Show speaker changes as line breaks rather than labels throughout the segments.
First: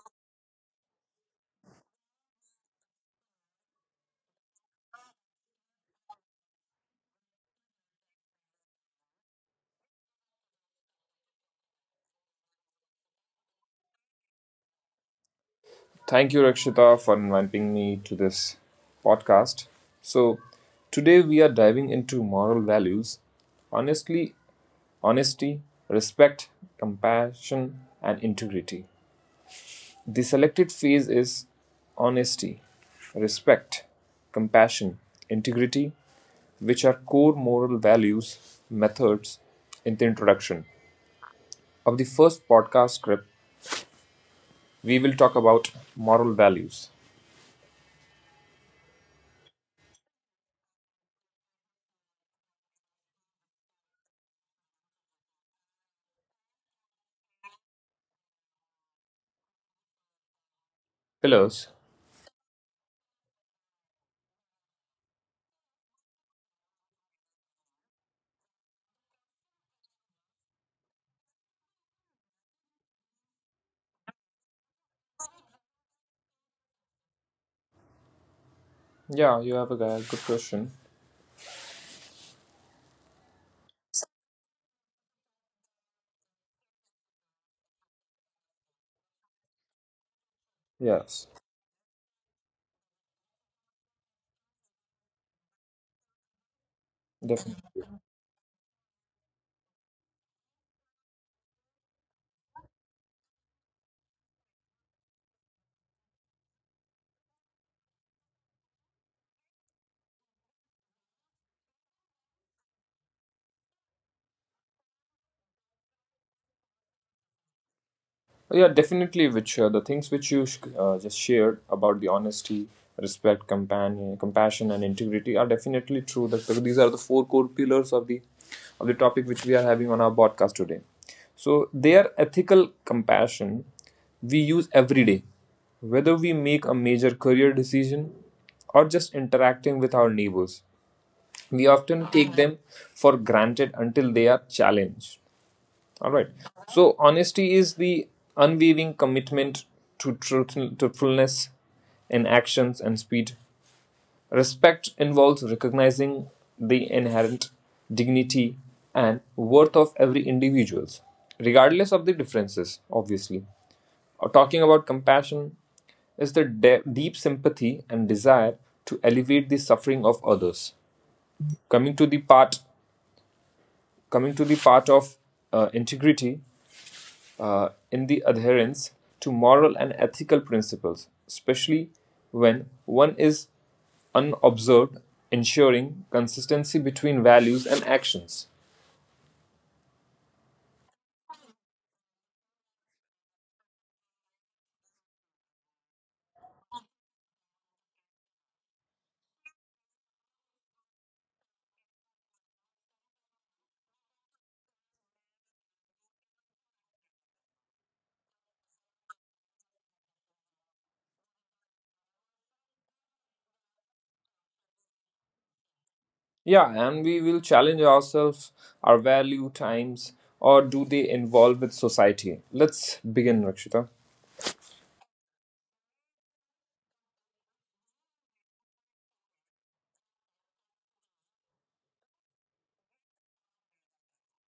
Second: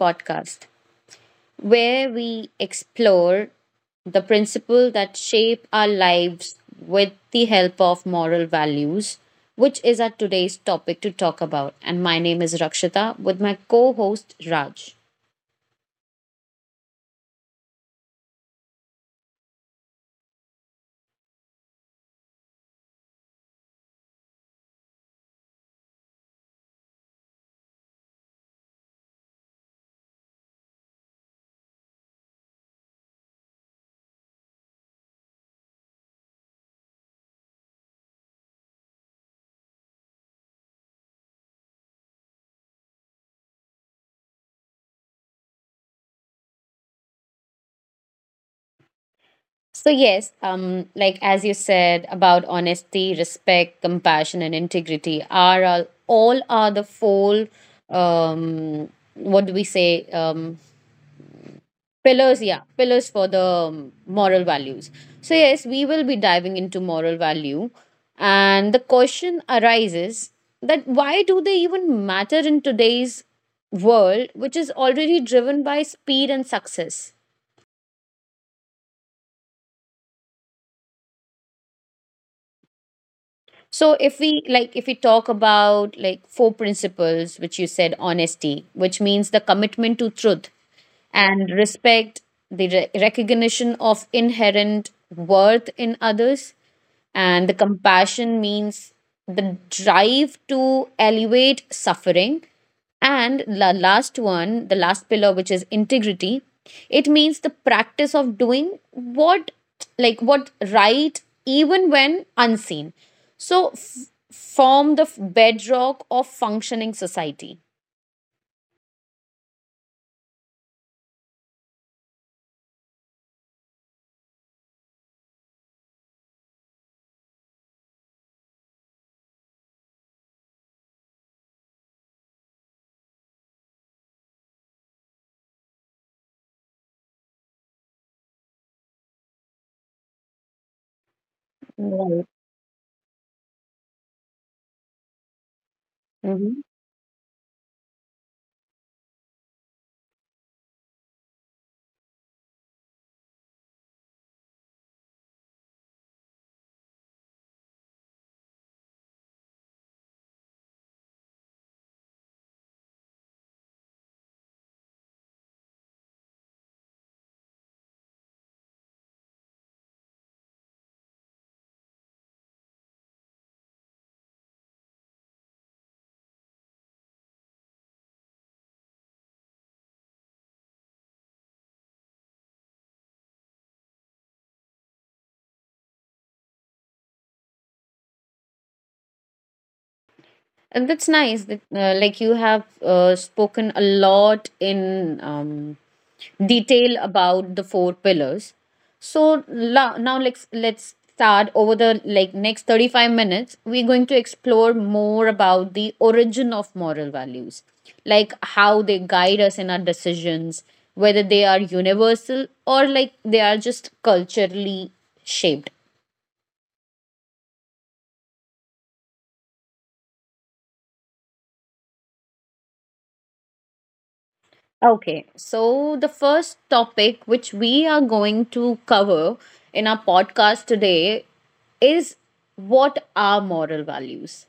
podcast, where we explore the principle that shape our lives with the help of moral values, which is our today's topic to talk about. And my name is Rakshita with my co-host Raj.
Thank you, Rakshita, for inviting me to this podcast. So, today we are diving into moral values honestly, honesty, respect, compassion, and integrity. The selected phase is honesty, respect, compassion, integrity, which are core moral values, methods in the introduction of the first podcast script. We will talk about moral values,
So yes, like as you said about honesty, respect, compassion, and integrity are all are the four um, what do we say
pillars.
pillars, yeah, pillars for the moral values. So yes, we will be diving into moral value, and the question arises that why do they even matter in today's world, which is already driven by speed and success.
Yeah, you have a good question.
So if we like if we talk about like four principles which you said: honesty, which means the commitment to truth,
Yes,
and respect, the recognition of inherent worth in others, and the
definitely.
compassion means the drive to alleviate suffering, and the last one, the last pillar, which is integrity, it means the practice of doing what, like what right, even when unseen. So, form the bedrock of functioning society.
Oh, yeah, definitely. Which the things which you just shared about the honesty, respect, compassion, and integrity are definitely true, that these are the four core pillars of the topic which we are having on our podcast today. So their ethical compassion we use every day, whether we make a major career decision or just interacting with our neighbors. We often
Right.
take them for granted until they are challenged. All right.
Mhm.
So honesty is the unwavering commitment to truthfulness in actions and speed. Respect involves recognizing the inherent dignity and worth of every individual, regardless of the differences, obviously. Or talking about compassion is the deep sympathy and desire to elevate the suffering of others. Coming to the part, coming to the part of integrity, in the adherence to moral and ethical principles, especially when one is unobserved, ensuring consistency between values and actions.
And that's nice that like you have spoken a lot in detail about the four pillars. So now let's start over the like next 35 minutes. We're going to explore more about the origin of moral values, like how they guide us in our decisions, whether they are universal or like they are just culturally shaped.
Yeah, and we will challenge ourselves, our value times, or do they involve with society? Let's begin, Rakshita.
Okay, so the first topic which we are going to cover in our podcast today is, what are moral values?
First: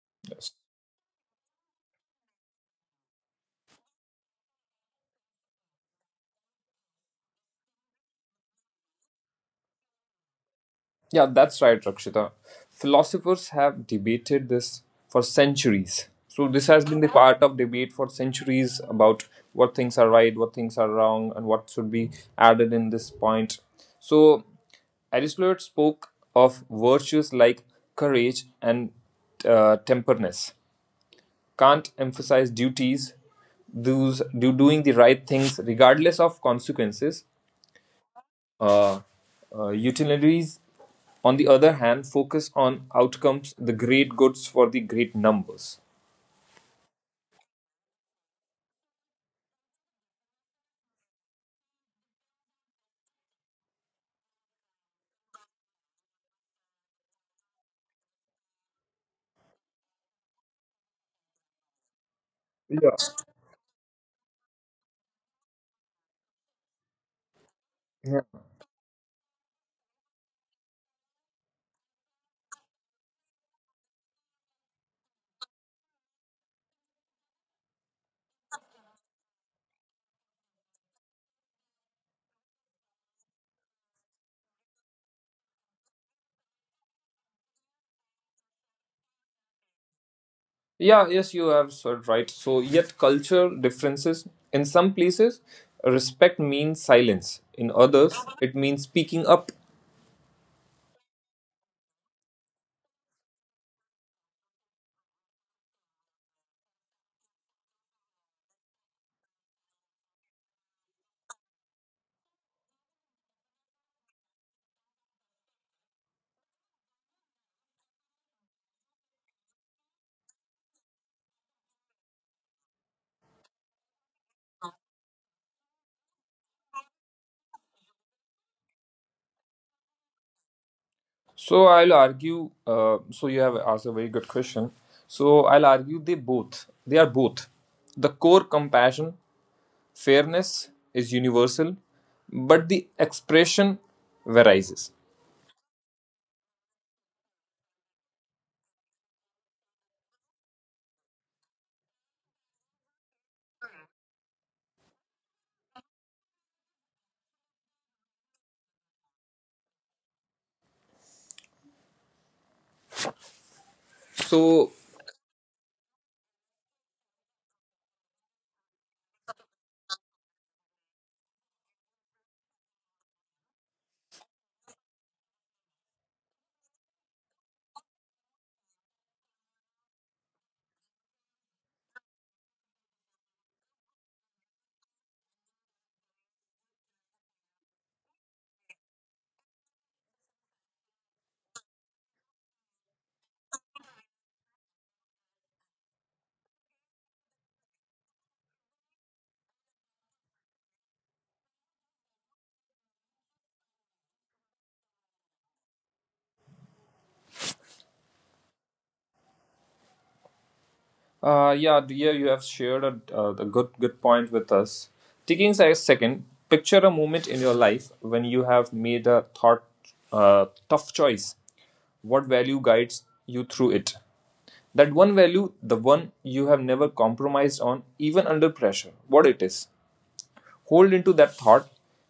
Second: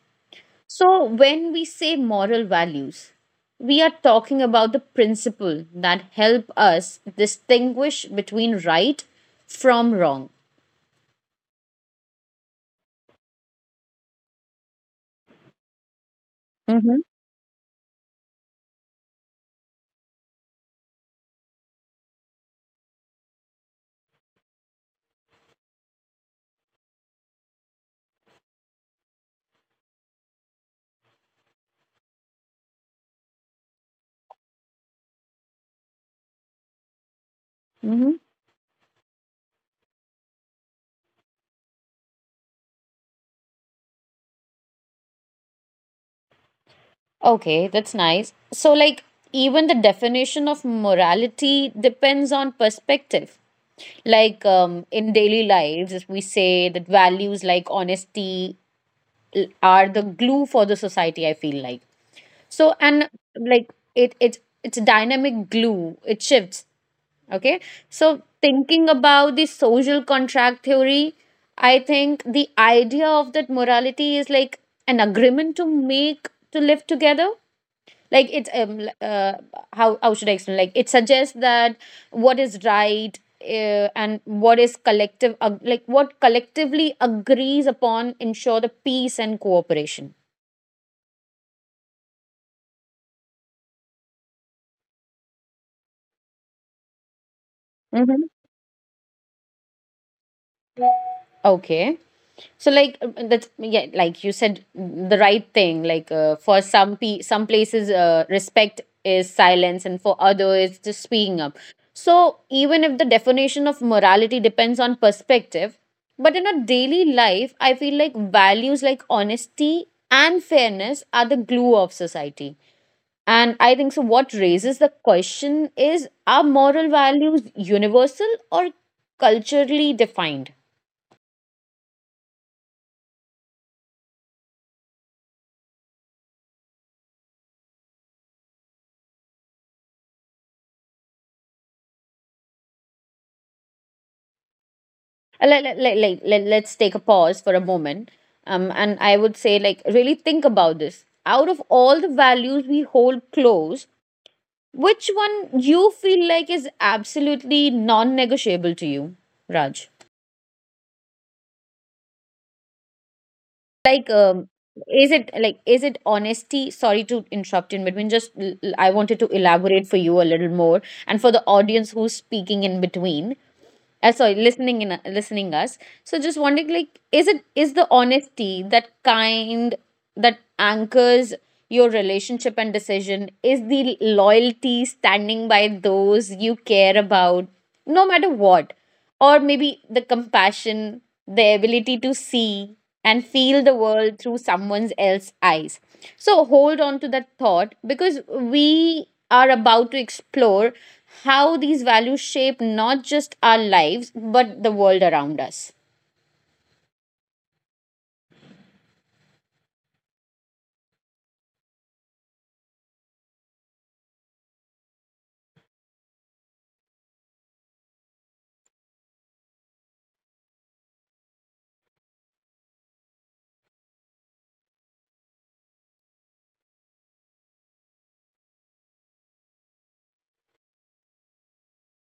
So, when we say moral values, we are talking about the principle that help us distinguish between right from wrong.
Yeah, that's right, Rakshita. Philosophers have debated this for centuries. So, this has been
Mm-hmm.
the part of debate for centuries about what things are right, what things are wrong, and what should be added in this point. So, Aristotle spoke of virtues like courage and temperance. Kant emphasized duties, those do doing the right things regardless of consequences, uh, utilitarians, on the other hand, focus on outcomes, the great goods for the great numbers.
Okay, that's nice. So, like, even the definition of morality depends on perspective. Like, in daily lives, if we say that values like honesty are the glue for the society, I feel like. So,
Yeah.
and like, it, it, it's a dynamic glue, it shifts. Okay. So,
Yeah.
thinking about the social contract theory, I think the idea of that morality is like an agreement to make to live together, like it's how should I explain, like it suggests that what is right and what is collective like what collectively agrees upon ensure the peace and cooperation.
Yeah, yes, you have said right. So, yet culture differences. In some places, respect means silence. In others,
Hmm.
it means speaking up.
Okay. So like, that's yeah, like you said the right thing. Like for some some places, respect is silence, and for others, it's just speaking up. So even if the definition of morality depends on perspective, but in a daily life, I feel like values like honesty and fairness are the glue of society. And I think so. What raises the question is: are moral values universal or culturally defined?
So, I'll argue. So, you have asked a very good question. So, I'll argue they are both. The core compassion fairness is universal, but the expression varies.
Let's take a pause for a moment, and I would say like really think about this. Out of all the values we hold close, which one you feel like is absolutely non-negotiable to you, Raj? Like,
So,
is it honesty? Sorry to interrupt in between, just I wanted to elaborate for you a little more and for the audience who's speaking in between, sorry listening in, listening us. So just wondering, like is it, is the honesty that kind that anchors your relationship and decision, is the loyalty standing by those you care about no matter what, or maybe the compassion, the ability to see and feel the world through someone else's eyes. So hold on to that thought, because we are about to explore how these values shape not just our lives but the world around us.
yeah, dear, you have shared a good point with us. Taking a second, picture a moment in your life when you have made a thought uh, tough choice. What value guides you through it? That one value, the one you have never compromised on, even under pressure. What it is? Hold into that thought,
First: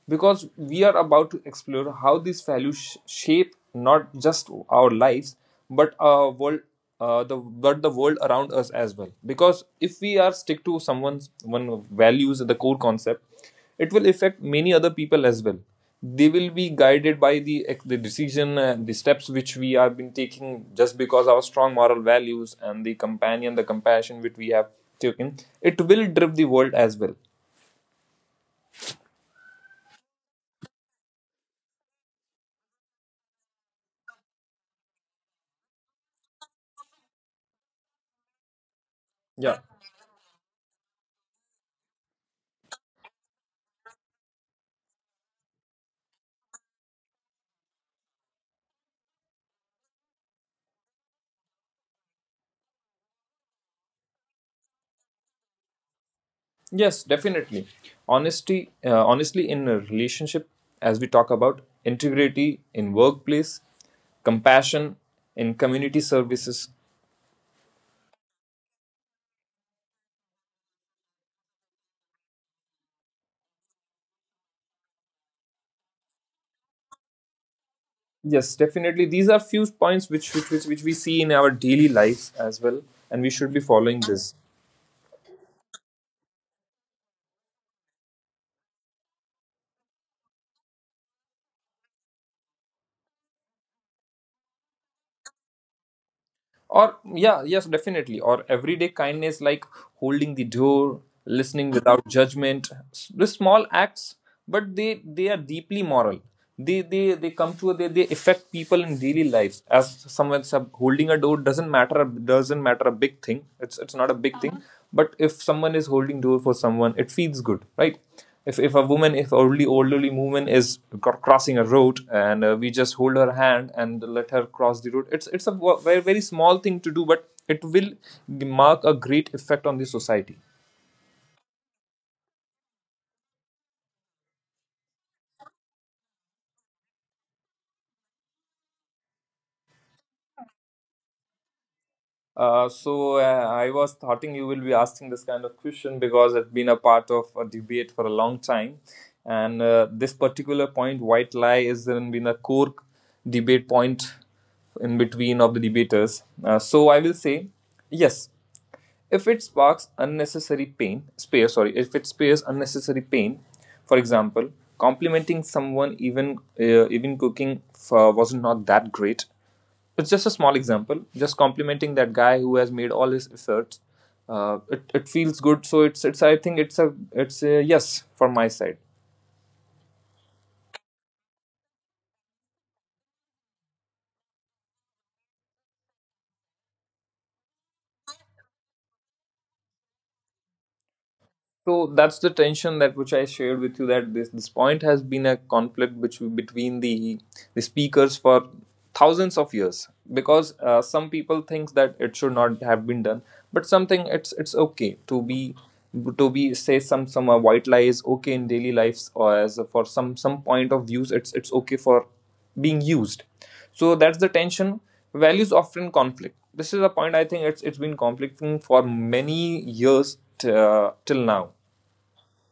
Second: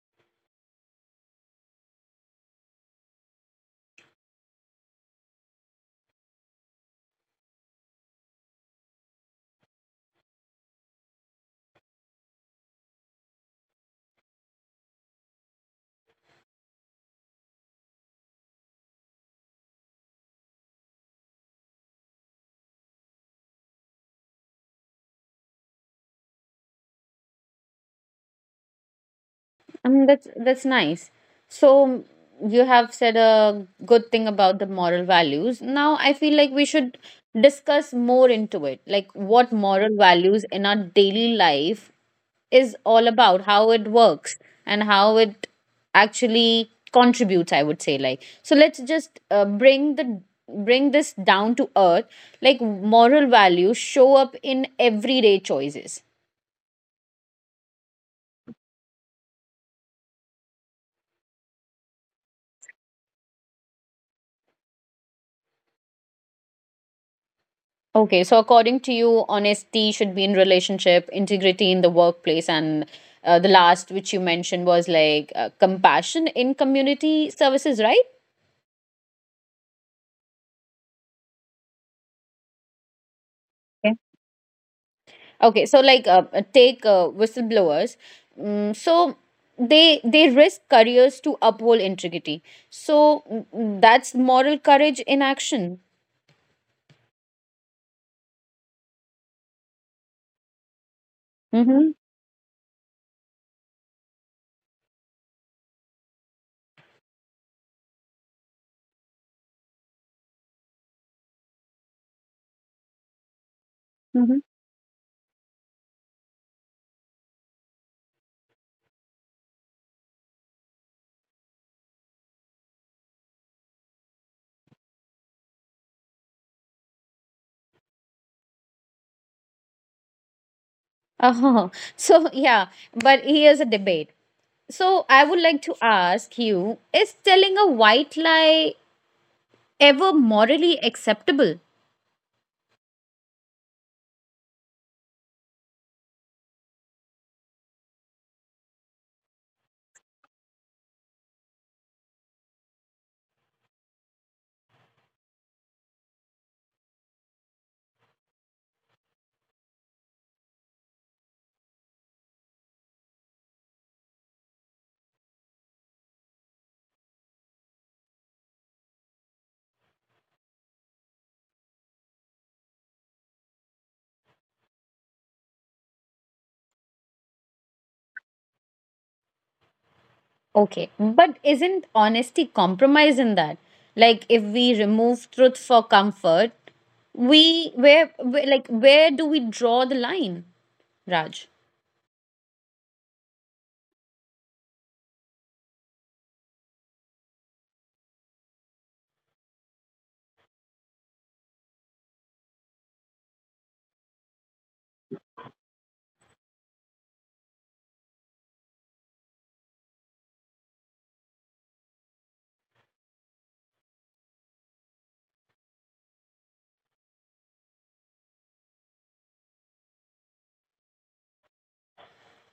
because we are about to explore how these values shape not just our lives but our world, the world around us as well, because if we are stick to someone's one values, the core concept, it will affect many other people as well. They will be guided by the decision and the steps which we have been taking just because our strong moral values and the compassion which we have taken. It will drive the world as well.
That's nice. So you have said a good thing about the moral values. Now I feel like we should discuss more into it, like what
Yeah.
moral values in our daily life is all about, how it works, and how it actually contributes. I would say, like, so let's just bring this down to earth. Like moral values show up in everyday choices.
Yes, definitely. Honestly, in a relationship, as we talk about integrity in workplace, compassion in community services.
Okay, so according to you, honesty should be in relationship, integrity in the workplace, and the last which you mentioned was like compassion in community services, right?
Yes, definitely. These are few points which we see in our daily lives as well, and we should be
Okay.
following this.
Okay, so like take whistleblowers. Mm, so they risk careers to uphold integrity. So that's moral courage in action.
Or, yeah, yes, definitely. Or everyday kindness, like holding the door, listening
Mm-hmm.
without judgment. The small acts, but they are deeply moral. They come to they affect people in daily lives. As someone holding a door doesn't matter a big thing, it's not a
Mm-hmm.
big thing, but if someone is holding door for someone, it feels good, right? If elderly woman is crossing a road, and we just hold her hand and let her cross the road, it's a very, very small thing to do, but it will mark a great effect on the society.
Uh-huh. So, yeah, but here's a debate. So, I would like to ask you, is telling a white lie ever morally acceptable?
So, I was thoughting you will be asking this kind of question, because it's been a part of a debate for a long time, and this particular point, white lie, is then been a core debate point in between of the debaters. So I will say yes. If it sparks unnecessary pain, if it spares unnecessary pain, for example, complimenting someone, even even cooking for, was not that great. It's just a small example. Just complimenting that guy who has made all his efforts. It feels good, so it's I think it's a yes for my side.
Okay, but isn't honesty compromise in that? Like, if we remove truth for comfort, we where like where do we draw the line, Raj?
So that's the tension that which I shared with you, that this point has been a conflict, between the speakers for thousands of years, because some people thinks that it should not have been done, but something it's okay to be, say some white lie is okay in daily lives, or as for some point of views it's okay for being used. So that's the tension. Values often conflict, this is a point, I think it's been conflicting for many years, till now.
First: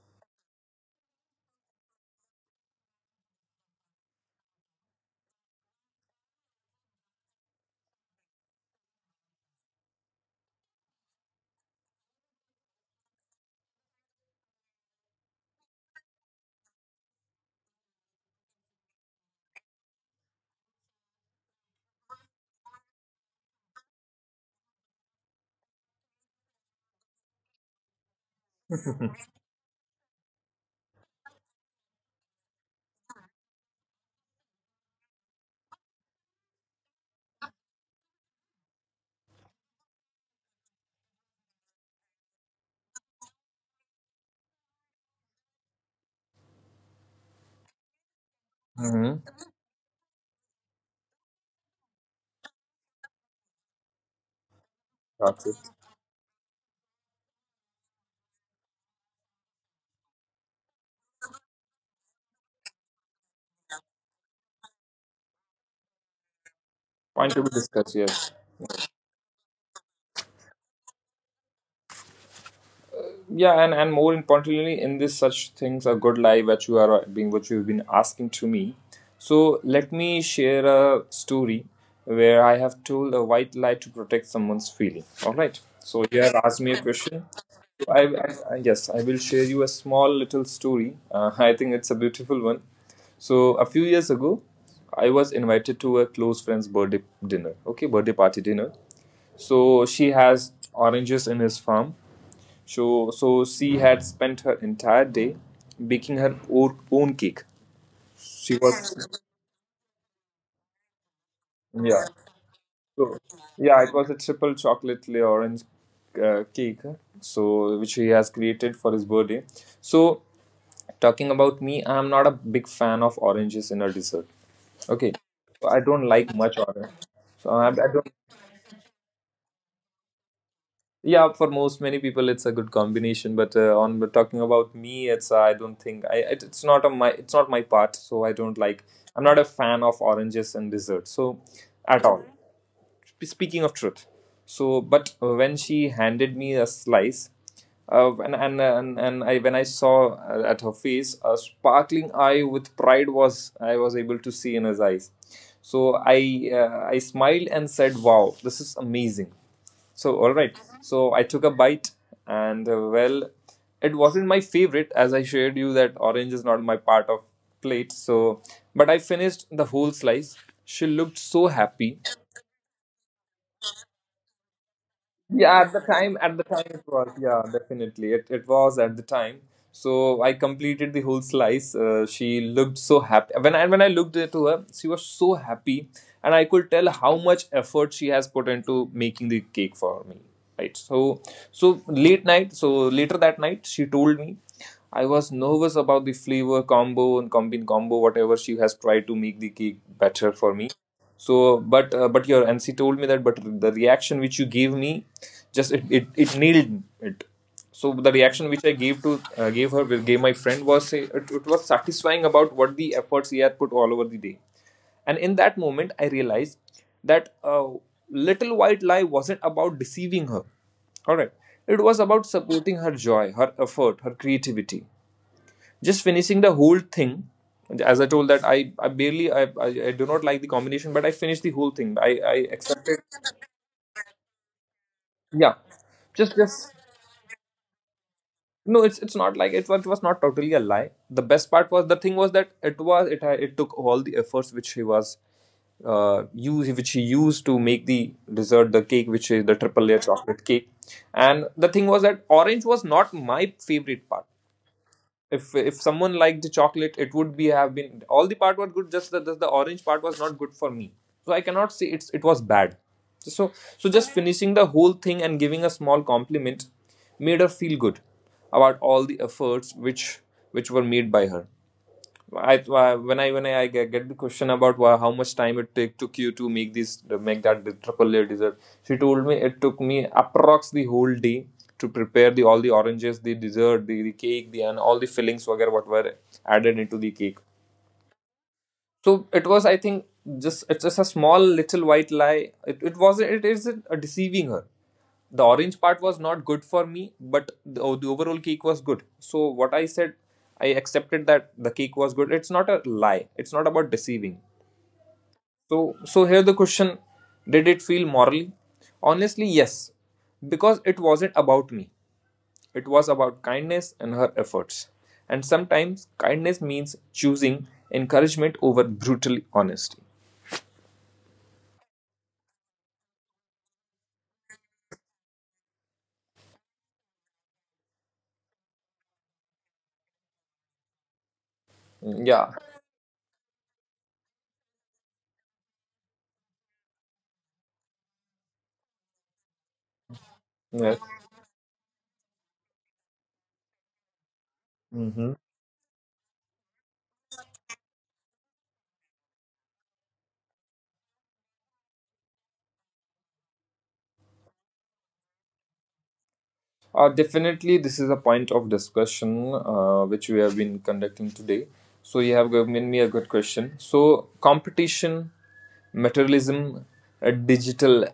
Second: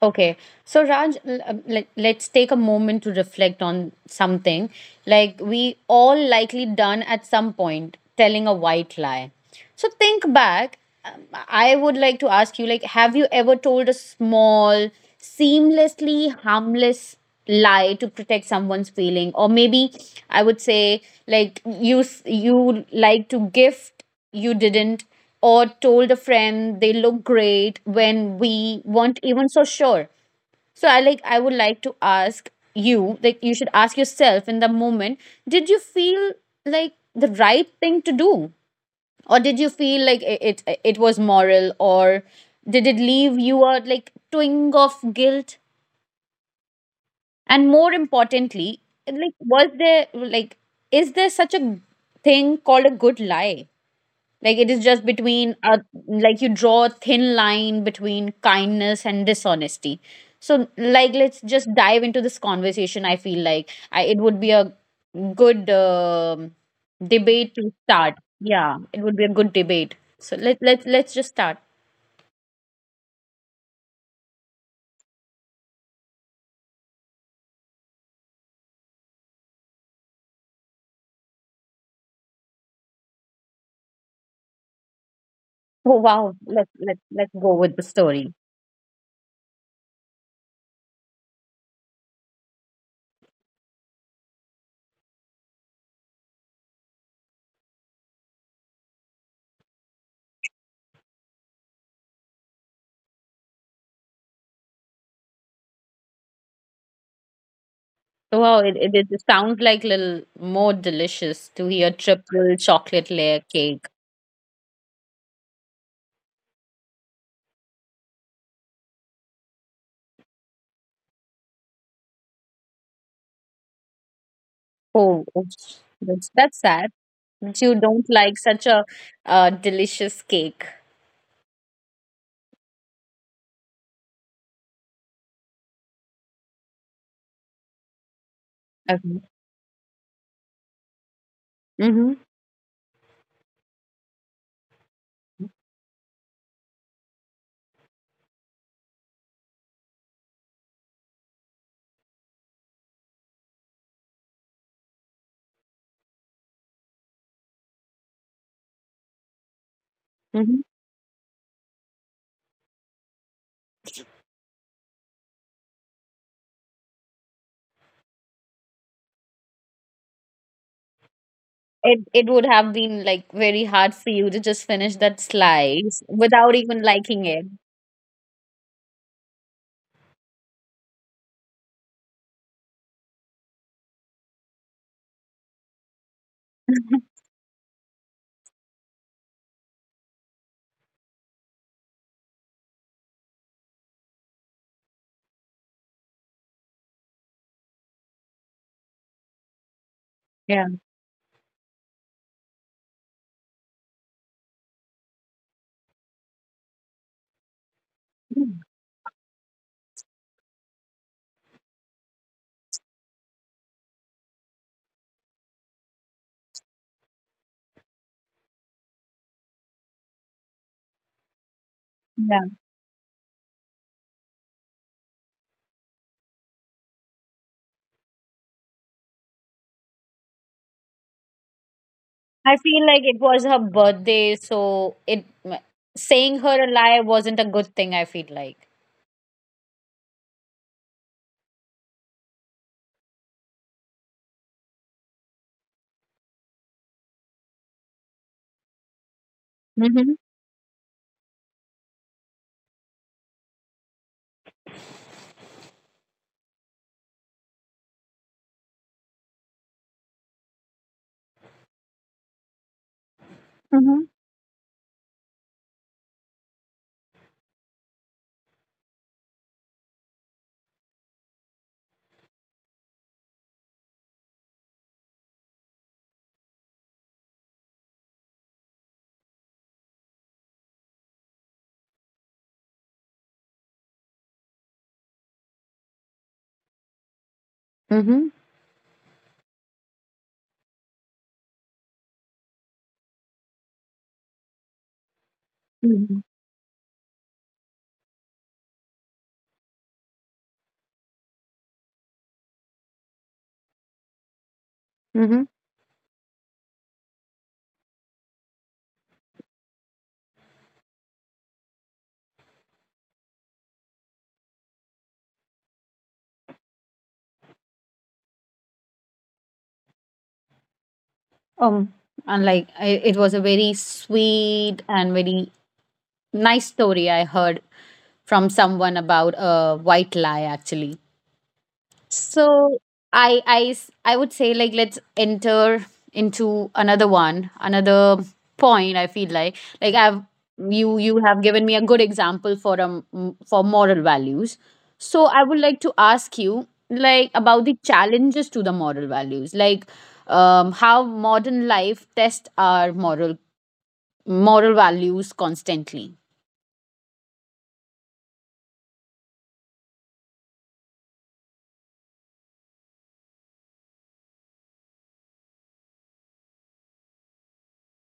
Okay. So, Raj, let's take a moment to reflect on something. Like, we all likely done at some point telling a white lie. So, think back. Um, I would like to ask you, like, have you ever told a small, seamlessly harmless lie to protect someone's feeling? Or maybe I would say, like, you like to gift you didn't, or told a friend they look great when we weren't even so sure. So I like, I would like to ask you, like you should ask yourself in the moment, did you feel like the right thing to do, or did you feel like it was moral, or did it leave you a like twinge of guilt? And more importantly,
Mhm.
like was there like, is there such a thing called a good lie? Like it is just
That's it.
between a like you draw a thin line between kindness and dishonesty. So like let's just dive into this conversation. I feel like it would be a good
Point to be
debate to
discussed,
start.
yes,
Yeah, it would be a good debate. So let's just start.
yeah, and more importantly, in this such things a good life that you are being, what you've been asking to me. So let me share a story where I have told a white lie to protect someone's feeling. All right,
Oh
so you
wow,
have asked me a question,
let's go with the
so I, I,
story.
I yes, I will share you a small little story, I think it's a beautiful one. So a few years ago I was invited to a close friend's birthday dinner okay birthday party dinner. So she has oranges in his farm. So, she had spent her entire day baking her own cake.
So
She
wow,
was,
it sounds like little more delicious to hear
yeah.
triple chocolate
So,
layer
yeah,
cake.
it was a triple chocolate layer orange cake, So, which he has created for his birthday. So, talking about me, I'm not a big fan of oranges in a dessert. Okay,
Oh,
so
oops.
I don't
that's
like much
that's sad.
orange. So
That
I
you don't
don't.
like such a delicious cake.
Yeah, for most many people it's a good combination, but on but talking about me, it's I don't think it's not my part, so I don't like.
Okay.
I'm not a fan of oranges and dessert, so at
Mm-hmm.
all. Speaking of truth, so but when she handed me a slice, when I saw, at her face, a sparkling eye with pride was I was able to see in his eyes. So I smiled and said, "Wow, this is amazing." So all right,
Mm-hmm.
so I took a bite, and well, it wasn't my favorite, as I shared you that orange is not my part of plate. So, but I finished the whole slice. She looked so happy.
It would have been like very hard for you to just finish that
Yeah, at the
slice
time at the
without
time it
even
was,
liking
yeah,
it.
definitely, it was at the time. So I completed the whole slice, she looked so happy, when I looked into her, she was so happy, and I could tell how much effort she has put into making the cake for me, right? So later that night she told me, I was nervous about the flavor combo and combin combo, whatever she has tried to make the cake better for me,
Yeah.
so but your nc told me that, but the reaction which you gave me, just it nailed it. So the reaction which I gave to gave her gave my friend was it was satisfying about what the efforts he had put all over the day. And in that moment I realized that little white lie wasn't about deceiving her. All right, it was about
Yeah.
supporting her joy, her effort, her creativity, just finishing the whole thing. As I told that I barely I do not like the combination, but I finished the whole thing, I
I feel
accepted.
like it was her birthday, so it
Yeah, just
saying her a
just
lie wasn't a good thing. I feel like.
no, it's not like it was, not totally a lie. The best part was, the thing was that it was it had- it took all the efforts which he used to make the dessert, the cake, which is the triple layer
Mm-hmm.
chocolate cake. And the thing was that orange was not my favorite part. If someone liked the chocolate, it would be, have been, all the part was good. Just the orange part was not good for me, so I cannot say it's, it was bad. So so
Mm-hmm.
just finishing the whole thing and giving a small compliment made her feel good about all the efforts which were made by her. I when I when I get the question about how much time it take took you to make that the triple layer dessert. She told me it took me approx the whole day to prepare the all the oranges, the dessert, the cake, the and all the fillings whatever what were added into the cake.
Mm-hmm.
So it was, I think, just a small little white lie. It is a deceiving her. The orange part was
Mm-hmm.
not good for me, but the overall cake was good, so what I said, I accepted that the cake was good. It's not a lie, it's not about deceiving.
Mm-hmm.
So here the question: did it feel morally? Honestly, yes, because it wasn't about me. It was about kindness and her efforts, and sometimes kindness means choosing encouragement over brutal honesty.
Um, and like it was a very sweet and very nice story I heard from someone about a white lie actually.
Mm,
So
yeah.
I would say like let's enter into another one, another point I feel like. Like I've You
Yes.
you have given me a good example for for moral values. So
Yeah.
I would like to ask you like about the challenges to the moral values, like how modern life tests our moral values constantly.
Definitely, this is a point of discussion, which we have been conducting today. So, you have given me a good question. So, competition, materialism, digital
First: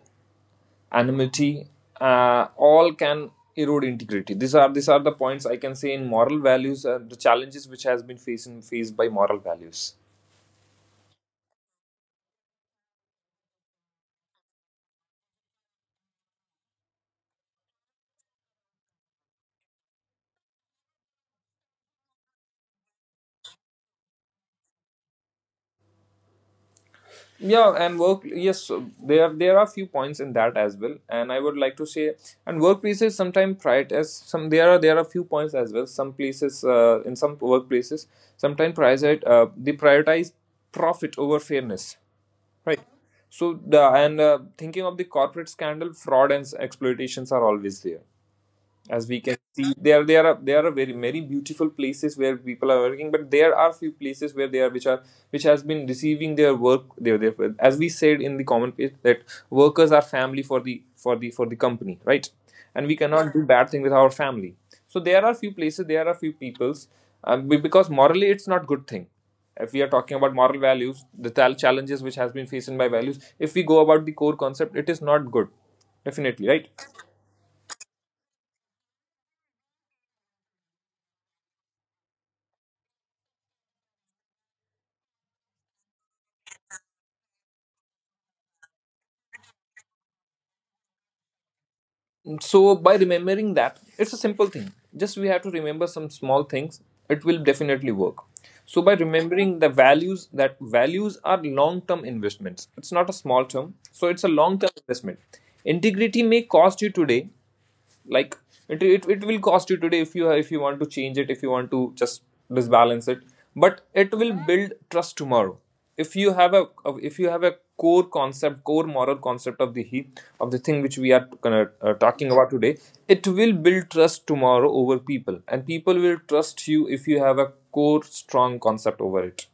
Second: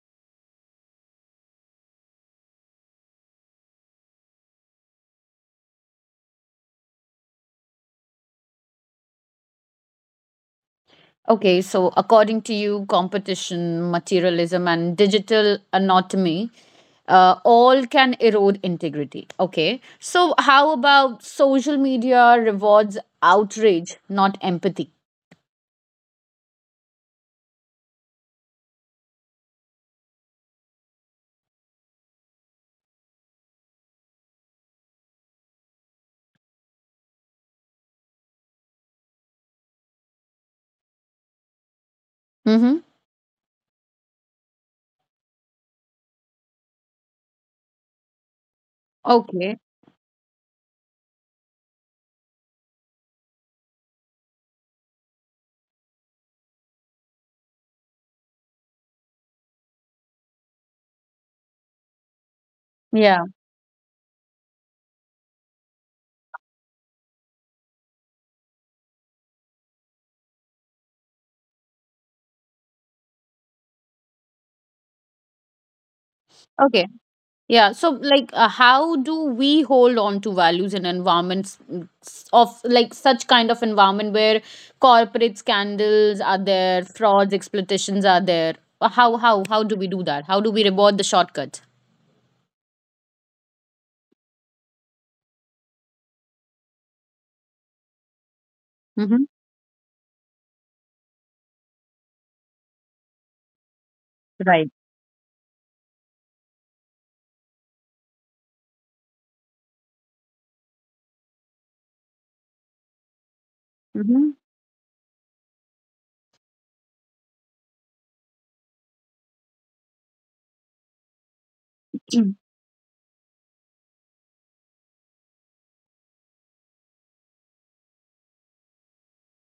anonymity, all can erode integrity. These are the points I can say in moral values. The challenges which has been facing faced by moral values.
Okay, so according to you, competition, materialism, and digital anatomy, all can erode integrity. Okay, so how about social media rewards outrage, not empathy?
Yeah, and work yes, so there are few points in that as well, and I would like to say and workplaces sometimes prioritize some, there are few points as well, some places, in some workplaces sometimes prioritize they prioritize profit over fairness.
Mm-hmm.
So the and thinking of the corporate scandal, fraud and exploitations are always there, as we can
Okay,
see. There are very many beautiful places where people are working, but there are few places where they are which has been receiving their work, their, as we said in the common page that workers are family for the for the company, right? And we
yeah.
cannot do bad thing with our family. So there are few places, there are few peoples, because morally it's not good thing. If we are talking about moral values, the challenges which has been faced by values, if we go about the core concept, it is not good, definitely, right?
Okay, yeah. So, like, how do we hold on to values in environments of like such kind of environment where corporate scandals are there, frauds, exploitations are there? How do we do that? How do we reward the shortcut?
So by remembering that, it's a simple thing. Just we have to remember some small things. It will definitely work. So by
Mm-hmm.
remembering the values that values are long-term investments. It's not a small term. So it's a long-term
Right.
investment. Integrity may cost you today, like it will cost you today. If you if you want to change it, if you want to just disbalance it, but it
Mm-hmm.
will build trust tomorrow. If you have a if you have a core concept, core moral concept of the heat of the thing which we are talking about today, it will build trust tomorrow over people, and people will trust you if you have a core strong concept over it.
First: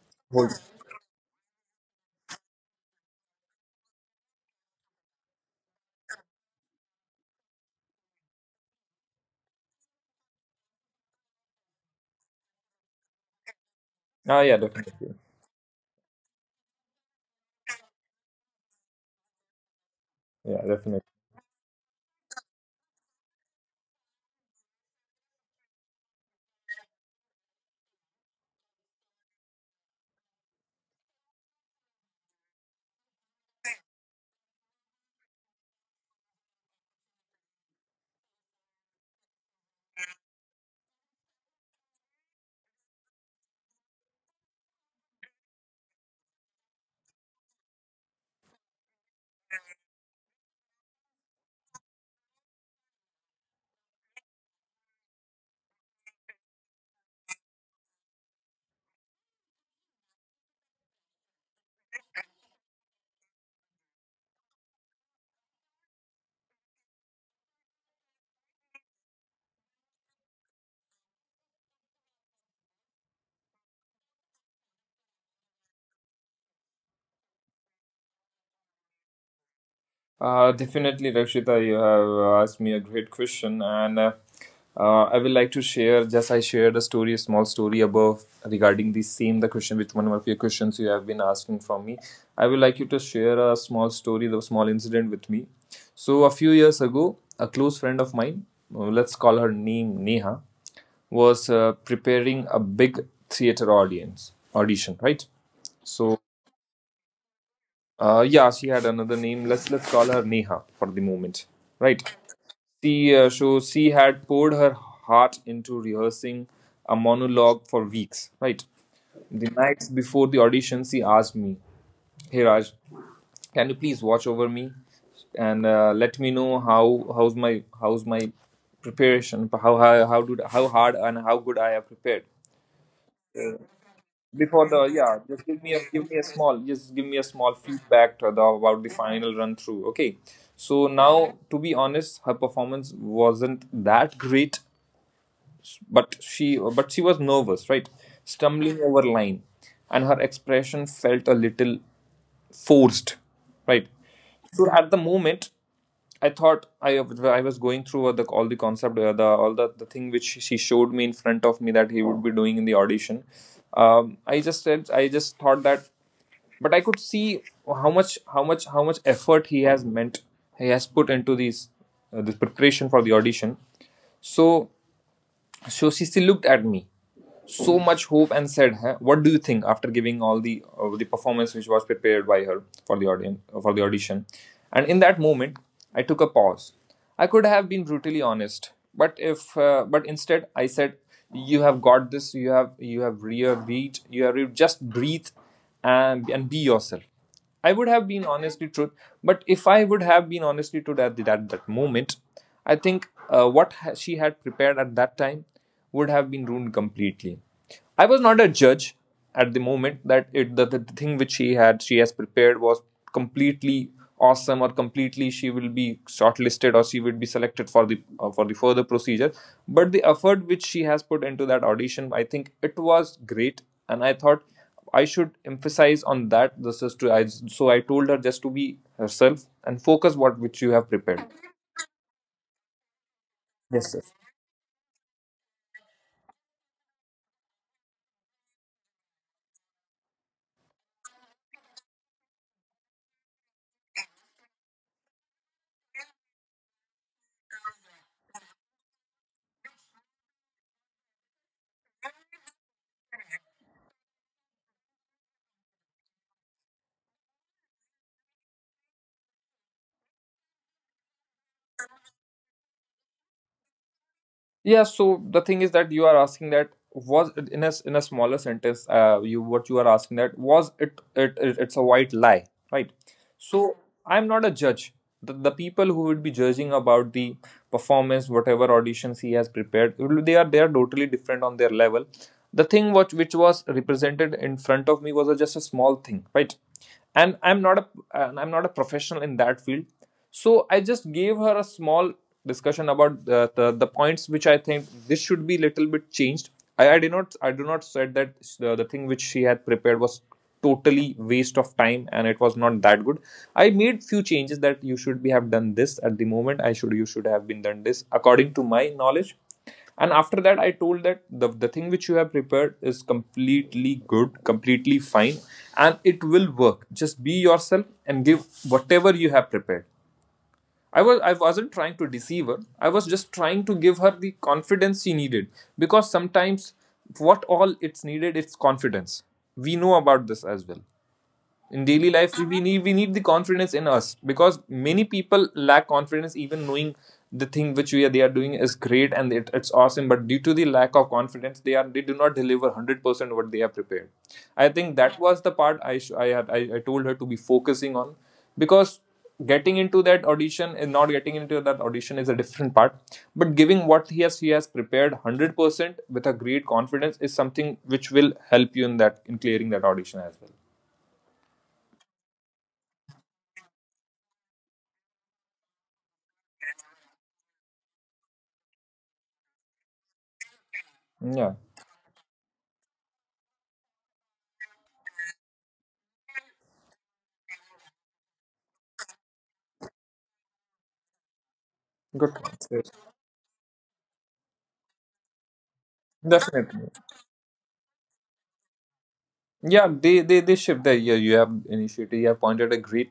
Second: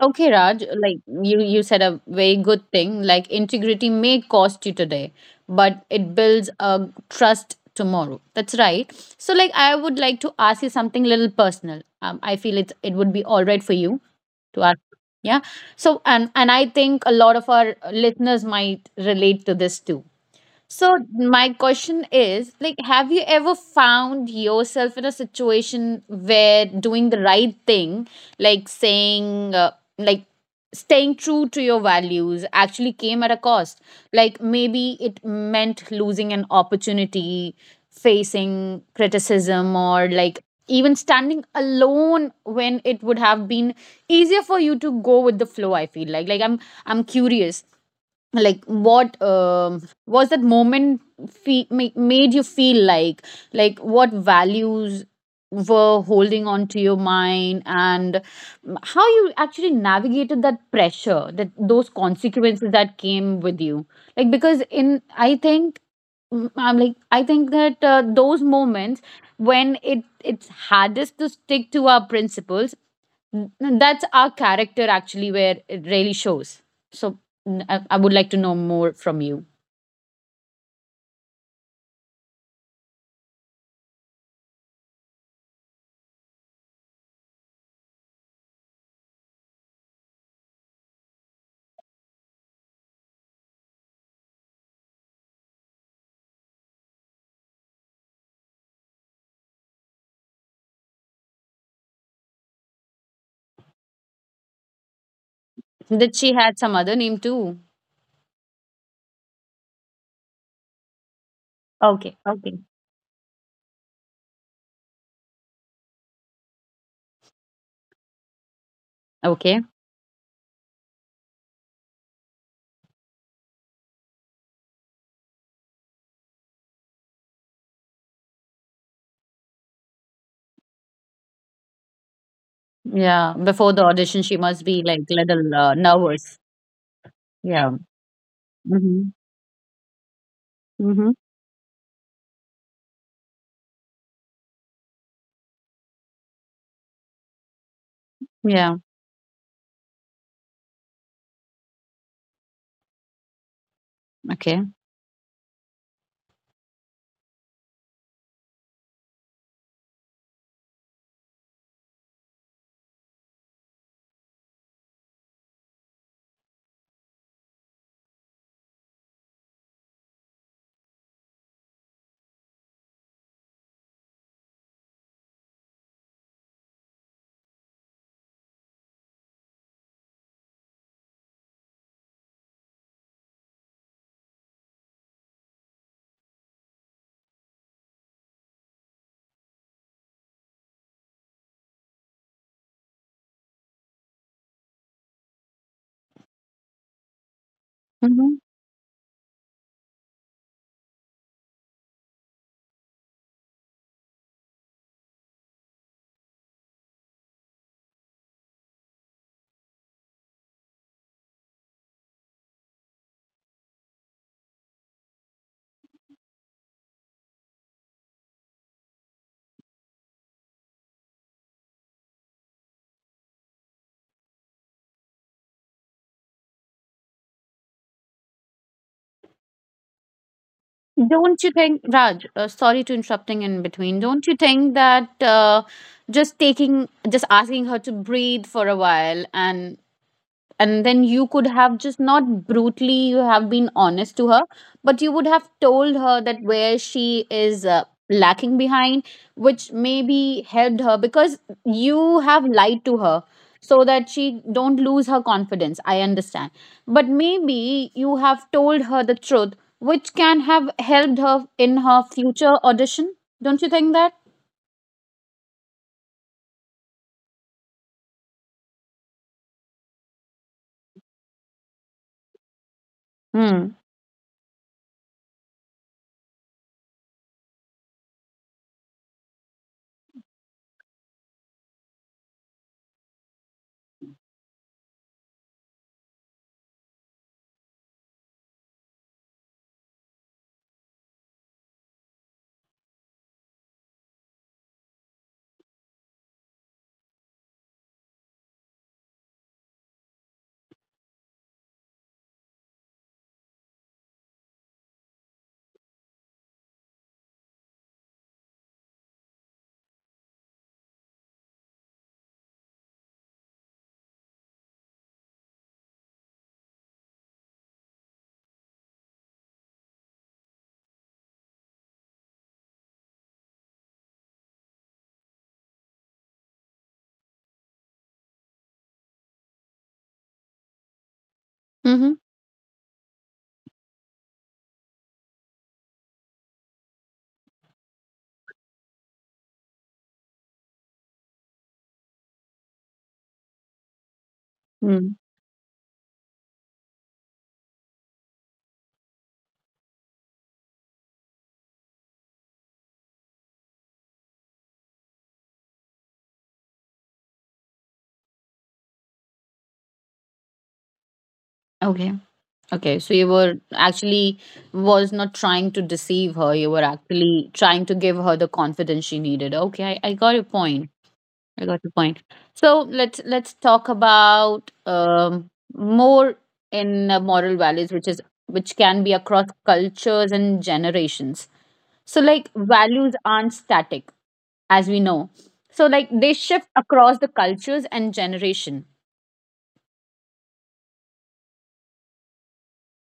Okay, Raj, like you said a very good thing. Like integrity may cost you today, but it builds a trust tomorrow. That's right. So, like, I would like to ask you something little personal. I feel it would be all right for you
Ah, yeah,
to ask.
definitely.
Yeah. So, and I think a lot of our listeners might relate to this too.
Yeah,
So
definitely.
my question is, like have you ever found yourself in a situation where doing the right thing, like saying like staying true to your values actually came at a cost, like maybe it meant losing an opportunity, facing criticism, or like even standing alone when it would have been easier for you to go with the flow. I feel like, I'm curious, like what was that moment made you feel like what values were holding on to your mind, and how you actually navigated that pressure, that those consequences that came with you. Like because in I think, I think that those moments when it's hardest to stick to our principles, n- that's our character actually where it really shows. So I would like to know more from you.
Definitely, Rakshita, you have asked me a great question, and I would like to share. Just I shared a story, a small story above regarding the question with one of your questions you have been asking from me. I would like you to share a small story, the small incident with me. So a few years ago, a close friend of mine, let's call her name Neha, was preparing a big theater audience audition, right?
Did
So
she had some other name too?
yeah, she had another name. Let's call her Neha for the moment, right?
Okay, okay.
She had poured her heart into rehearsing a monologue for weeks. Right, the
Okay.
nights before the audition, she asked me, "Hey Raj, can you please watch over me and let me know how how's my preparation? How hard and how good I have prepared."
Yeah. Before the audition, she
Before
must
the,
be like
yeah, just
little nervous.
give me a small
Yeah.
feedback to about the
Mm-hmm.
final run through. Okay, so
Mm-hmm.
now to be honest, her performance wasn't that great, but she was nervous, right,
Yeah.
stumbling over line, and her expression felt a little forced, right? So
Okay.
at the moment, I thought, I was going through all the concept, the thing which she showed me in front of me that he would be doing in the audition. I just thought that, but I could see how much how much effort he has put into these this preparation for the audition. So so she still looked at me so much hope and said, "Huh? What do you think?" after giving all the, the performance which was prepared by her for the audience, for the audition. And in that moment, I took a pause. I could have been brutally honest, but if but instead I said, "You have got this. You have, you have, you have read. Just breathe and be yourself." I would have been
Mm-hmm.
honestly truth, but if I would have been honestly truth at that moment, I think, what she had prepared at that time would have been ruined completely. I was not a judge at the moment that the thing which she has prepared was completely awesome or completely, she will be shortlisted, or she would be selected for the further procedure. But the effort which she has put into that audition, I think it was great, and I thought I should emphasize on that. This is to I so I told her just to be herself and focus what which you have prepared.
Don't you think, Raj? Sorry to interrupting in
Yes,
between.
sir.
Don't you think that just taking, just asking her to breathe for a while, and then you could have just not brutally, you have been honest to her, but you would have told her that where she is lacking behind, which maybe helped her because you have lied to her so that she don't lose her confidence, I understand, but maybe you have told her the truth, which can have helped her in her future audition. Don't you think that?
Yeah. So the thing is that you are asking that was it in a smaller sentence. You What you are asking, that was it's a white lie, right?
Hmm.
So I'm not a judge. The people who would be judging about the performance, whatever auditions he has prepared, they are totally different on their level. The thing what which was represented in front of me was just a small thing, right? and i'm not a and I'm not a professional in that field. So I just gave her a small discussion about the points which I think this should be little bit changed. I do not said that the thing which she had prepared was totally waste of time and it was not that good. I made few changes that you should be have done this at the moment, I should you should have been done this according to my knowledge. And after that I told that the thing which you have prepared is completely good, completely fine, and it will work. Just be yourself and give whatever you have prepared. I wasn't trying to deceive her. I was just trying to give her the confidence she needed. Because sometimes what all it's needed, it's confidence. We know about this as well. In daily
Mm-hmm.
life, we need the confidence in us, because many people lack confidence even knowing the thing which we are they are doing is great, and it's awesome, but due to the lack of confidence, they do not deliver 100% what they are prepared. I think
Mm.
that was the part I sh- I, had, I told her to be focusing on, because getting into that audition and not getting into that audition is a different part, but giving what he has prepared 100% with a great confidence is something which will help you in clearing that audition as
Okay. Okay, so you were actually was not trying to deceive her. You were actually trying to give her the confidence she needed. Okay, I got your point.
well. Yeah.
I got your point. So let's talk about more in moral values, which can be across cultures and generations. So
Good
like
point.
values aren't static, as we know. So like they shift
Definitely.
across the cultures and generation.
Yeah, they shift that. Yeah, you have initiated, you have pointed a great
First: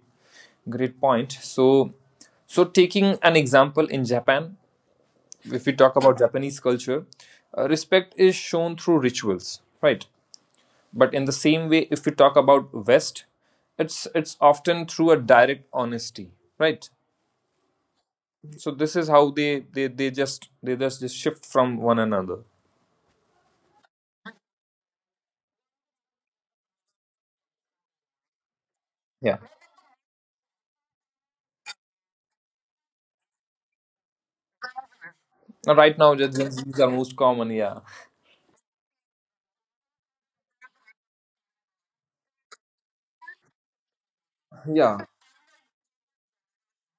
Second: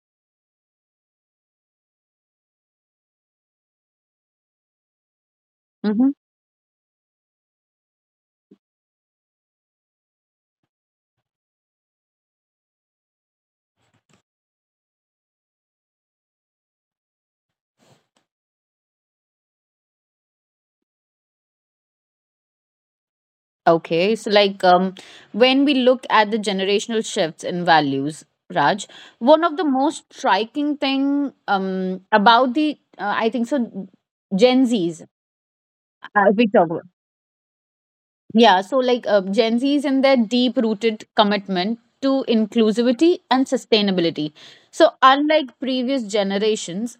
great point. So, so taking an example in Japan, if we talk
Mm-hmm.
about Japanese culture, respect is shown through rituals, right? But in the same way, if we talk about West, it's often through a direct honesty, right? So this is how they just shift from one another.
Okay, so like when we look at the generational shifts in values, Raj,
Yeah.
one of the most striking thing about the I think so Gen Zs.
Now, Right now, the
If we
Gen
talk
Zs
about,
are most common. Yeah.
yeah, so like Gen Zs and their deep rooted commitment to inclusivity and sustainability. So
Yeah.
unlike previous generations,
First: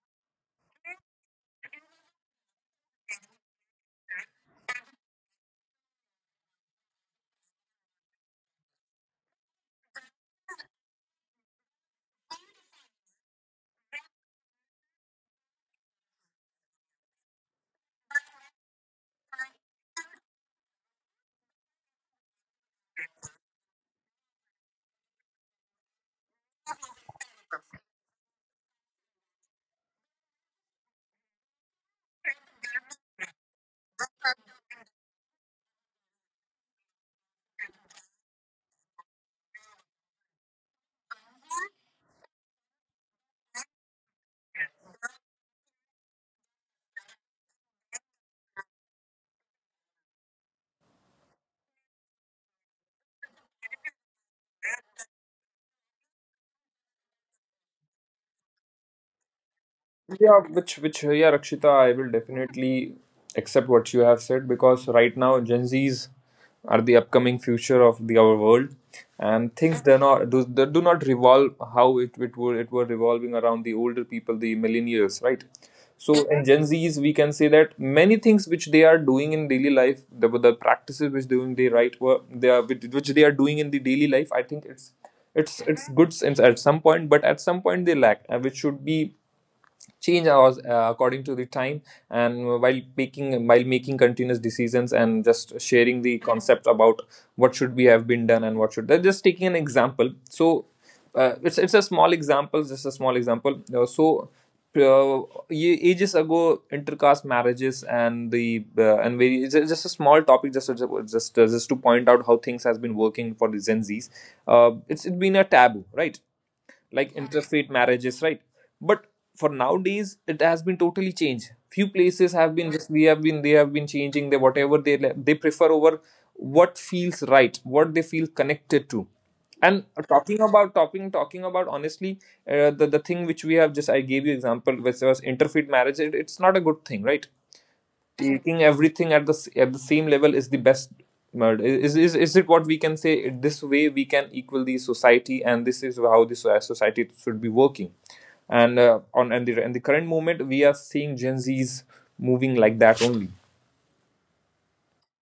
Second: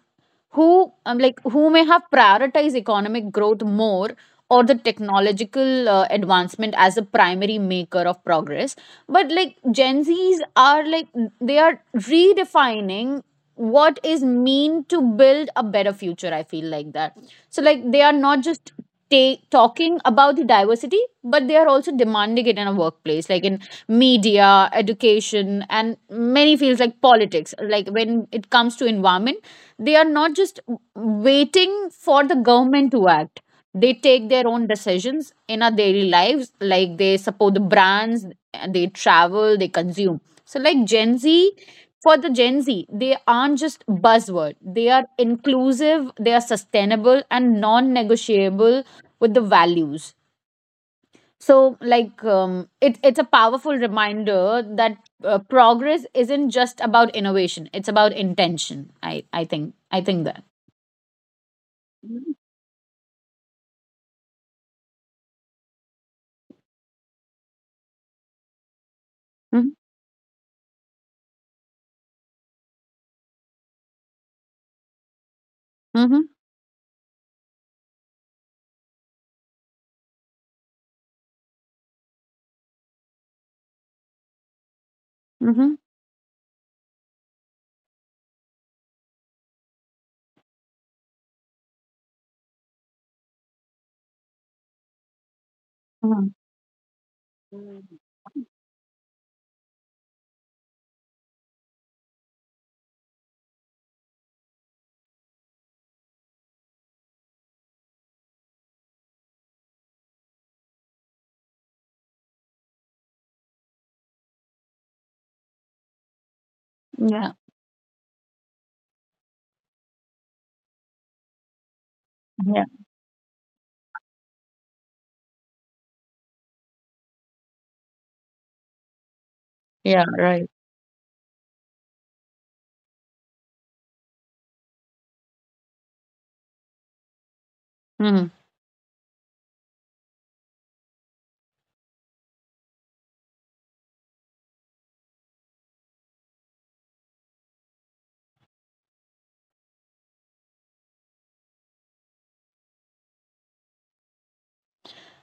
who like who may have prioritized economic growth more, or the technological advancement as a primary maker of progress, but like gen z's are like they are redefining what is mean to build a better future, I feel like that. So like they are not just talking about the diversity, but they are also demanding it in a workplace, like in media, education, and many fields like politics, like when it comes to environment, they are not just waiting for the government to act. They take their own decisions in our daily lives, like they support the brands, and they travel, they consume. So like gen z, for the Gen Z, they aren't just buzzword. They are inclusive, they are sustainable and non-negotiable with the values. So, like, it's a powerful reminder that progress isn't just about innovation; it's about intention. I think
Yeah,
that.
Rakshita, I will definitely accept what you have said, because right now Gen Zs are the upcoming future of the our world, and
Mm-hmm.
things do not do, they do not revolve how it were revolving around the older people, the millennials, right? So
Mm-hmm.
in Gen Zs, we can say that many things which they are doing in daily life, the practices which doing they right were they are which they are doing in the daily life, I think it's, it's
Mm-hmm.
it's good since at some point, but at some point they lack, which should be change ours, according to the time. And while making continuous decisions and just sharing the concept about what should we have been done and what should they're just taking an example. So it's a small example, just a small example. So ages ago, intercaste marriages and the, and very, it's just a small topic, just to point out how things has been working for the gen z's. It's been a taboo, right, like
Yeah.
interfaith marriages, right? But for nowadays, it has been totally changed. Few places have
Yeah.
been just, we have been they have been changing the whatever they they prefer over what feels right, what they feel connected to. And
Yeah.
talking
Right.
about, honestly, the thing which we have just I gave you example which was interfaith marriage. It's not a good thing, right? Taking everything at the same level is the best. Murder is, it what we can say this way we can equal the society, and this is how this society should be working. And on, and the current moment, we are seeing gen z's moving like that only.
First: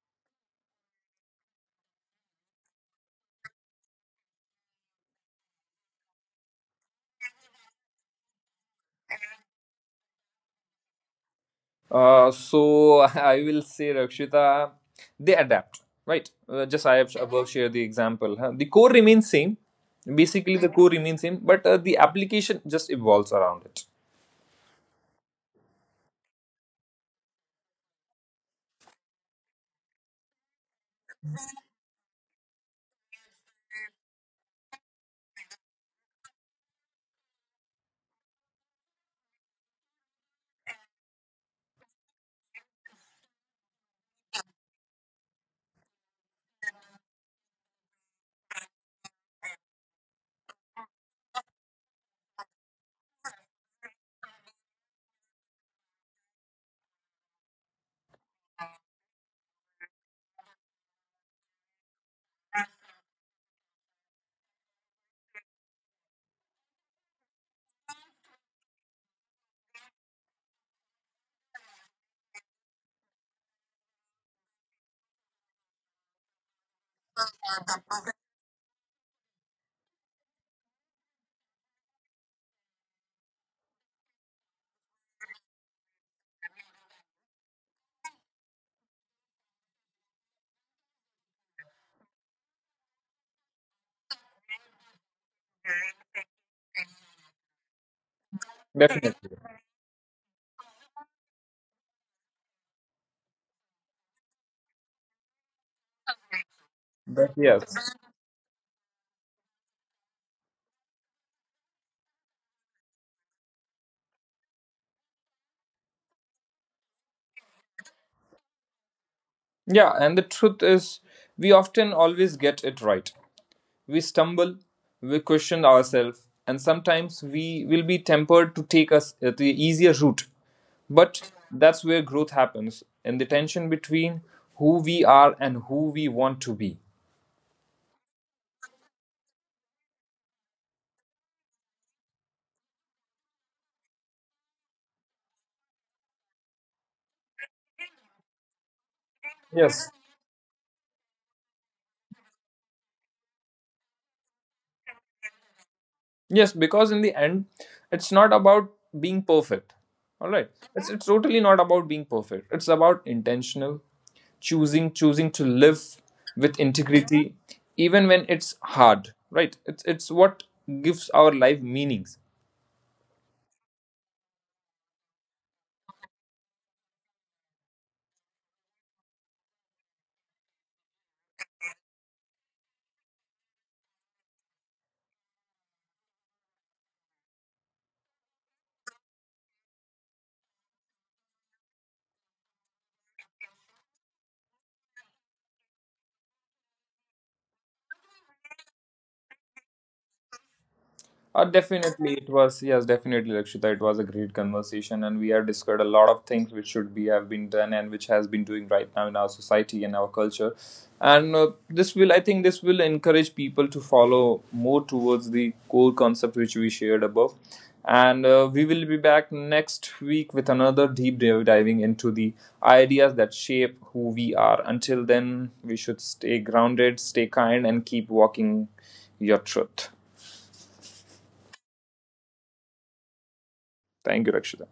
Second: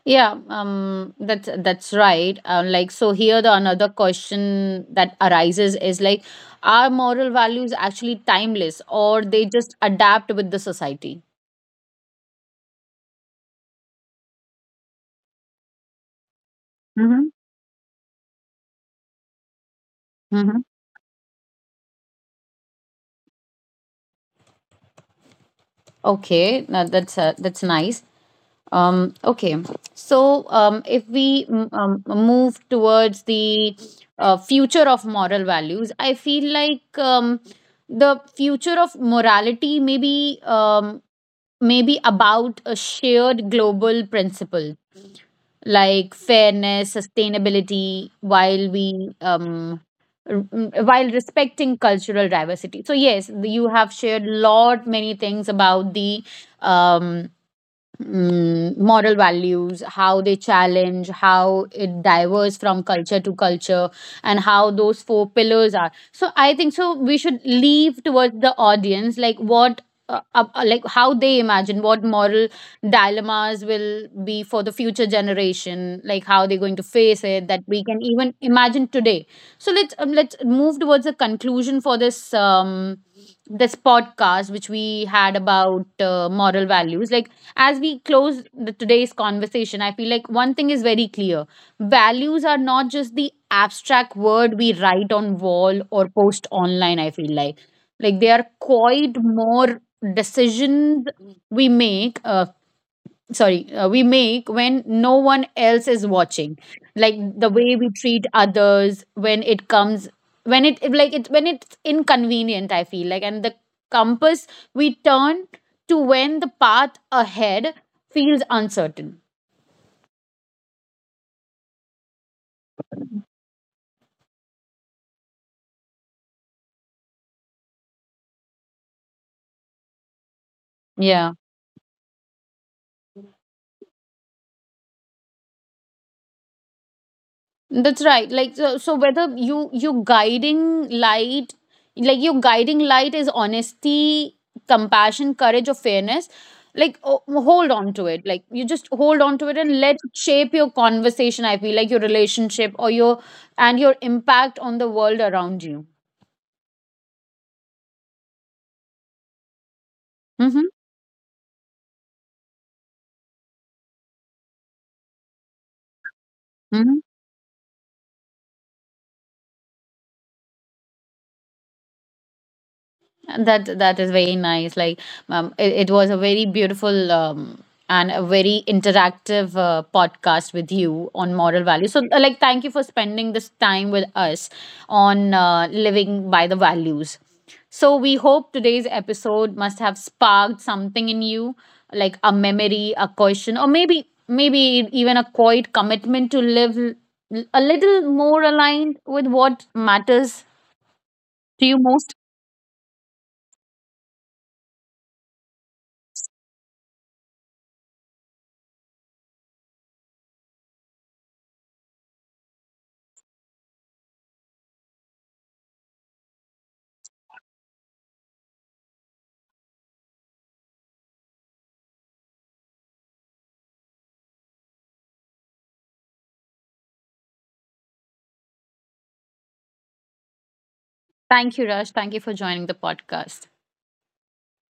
Yeah, that's right. Like so, here the another question that arises is like, are moral values actually timeless, or they just adapt with the society?
So I will say, Rakshita, they adapt, right? Just I have
Mm-hmm.
above share the example. Huh? The core remains same, basically.
Mm-hmm.
The core remains same, but the application just evolves around it.
Okay, now that's nice. Okay, so if we move towards the future of moral values, I feel like the future of morality maybe about a shared global principle like fairness, sustainability, while r- while respecting cultural diversity. So yes, you have shared lot many things about the um, moral values, how they challenge, how it diverges from culture to culture, and how those four pillars are. So I think so we should leave towards the audience like what. Like how they imagine what moral dilemmas will be for the future generation, like how they're going to face it that we can even imagine today. So let's move towards a conclusion for this this podcast which we had about moral values. Like as we close today's conversation, I feel like one thing is very clear. Values are not just the abstract word we write on wall or post online, I feel like. Like they are quite
Definitely.
more decisions we make, uh, we make when no one else is watching, like
But
the way we
yes.
treat others when it's inconvenient, I feel like, and the compass we turn to when the path ahead feels uncertain.
Yeah, and the truth is, we often always get it right. We stumble, we question ourselves, and sometimes we will be tempted to take us the easier route. But
Yeah.
that's where growth happens, in the tension between who we are and who we want to be.
That's right. Like so whether you guiding light, like your guiding light is honesty, compassion, courage, or fairness. Like oh, hold on to it. Like you just hold on to it, and
Yes.
let it shape your conversation. I feel like your relationship or your and your impact on the world around you.
Yes, because in the end, it's not about being perfect. All right.
Mm-hmm.
It's totally not about being perfect. It's about intentional, choosing to live with
Mm-hmm.
integrity, even when it's hard, right? It's what gives our life meanings.
That is very nice. Like it was a very beautiful and a very interactive podcast with you on moral values. So like thank you for spending this time with us on living by the values. So we hope today's episode must have sparked something in you, like a memory, a question, or maybe even a quiet commitment to live a little more aligned with what matters to you
Definitely,
most.
it was, yes, definitely, Lakshita, it was a great conversation, and we have discussed a lot of things which should be have been done and which has been doing right now in our society and our culture. And this will, I think, this will encourage people to follow more towards the core concept which we shared above. And we will be back next week with another deep dive diving into the ideas that shape who we are. Until then, we should stay grounded, stay kind, and keep walking your truth.
Thank you, Raj. Thank you for joining the podcast.
Thank you, Rakshita.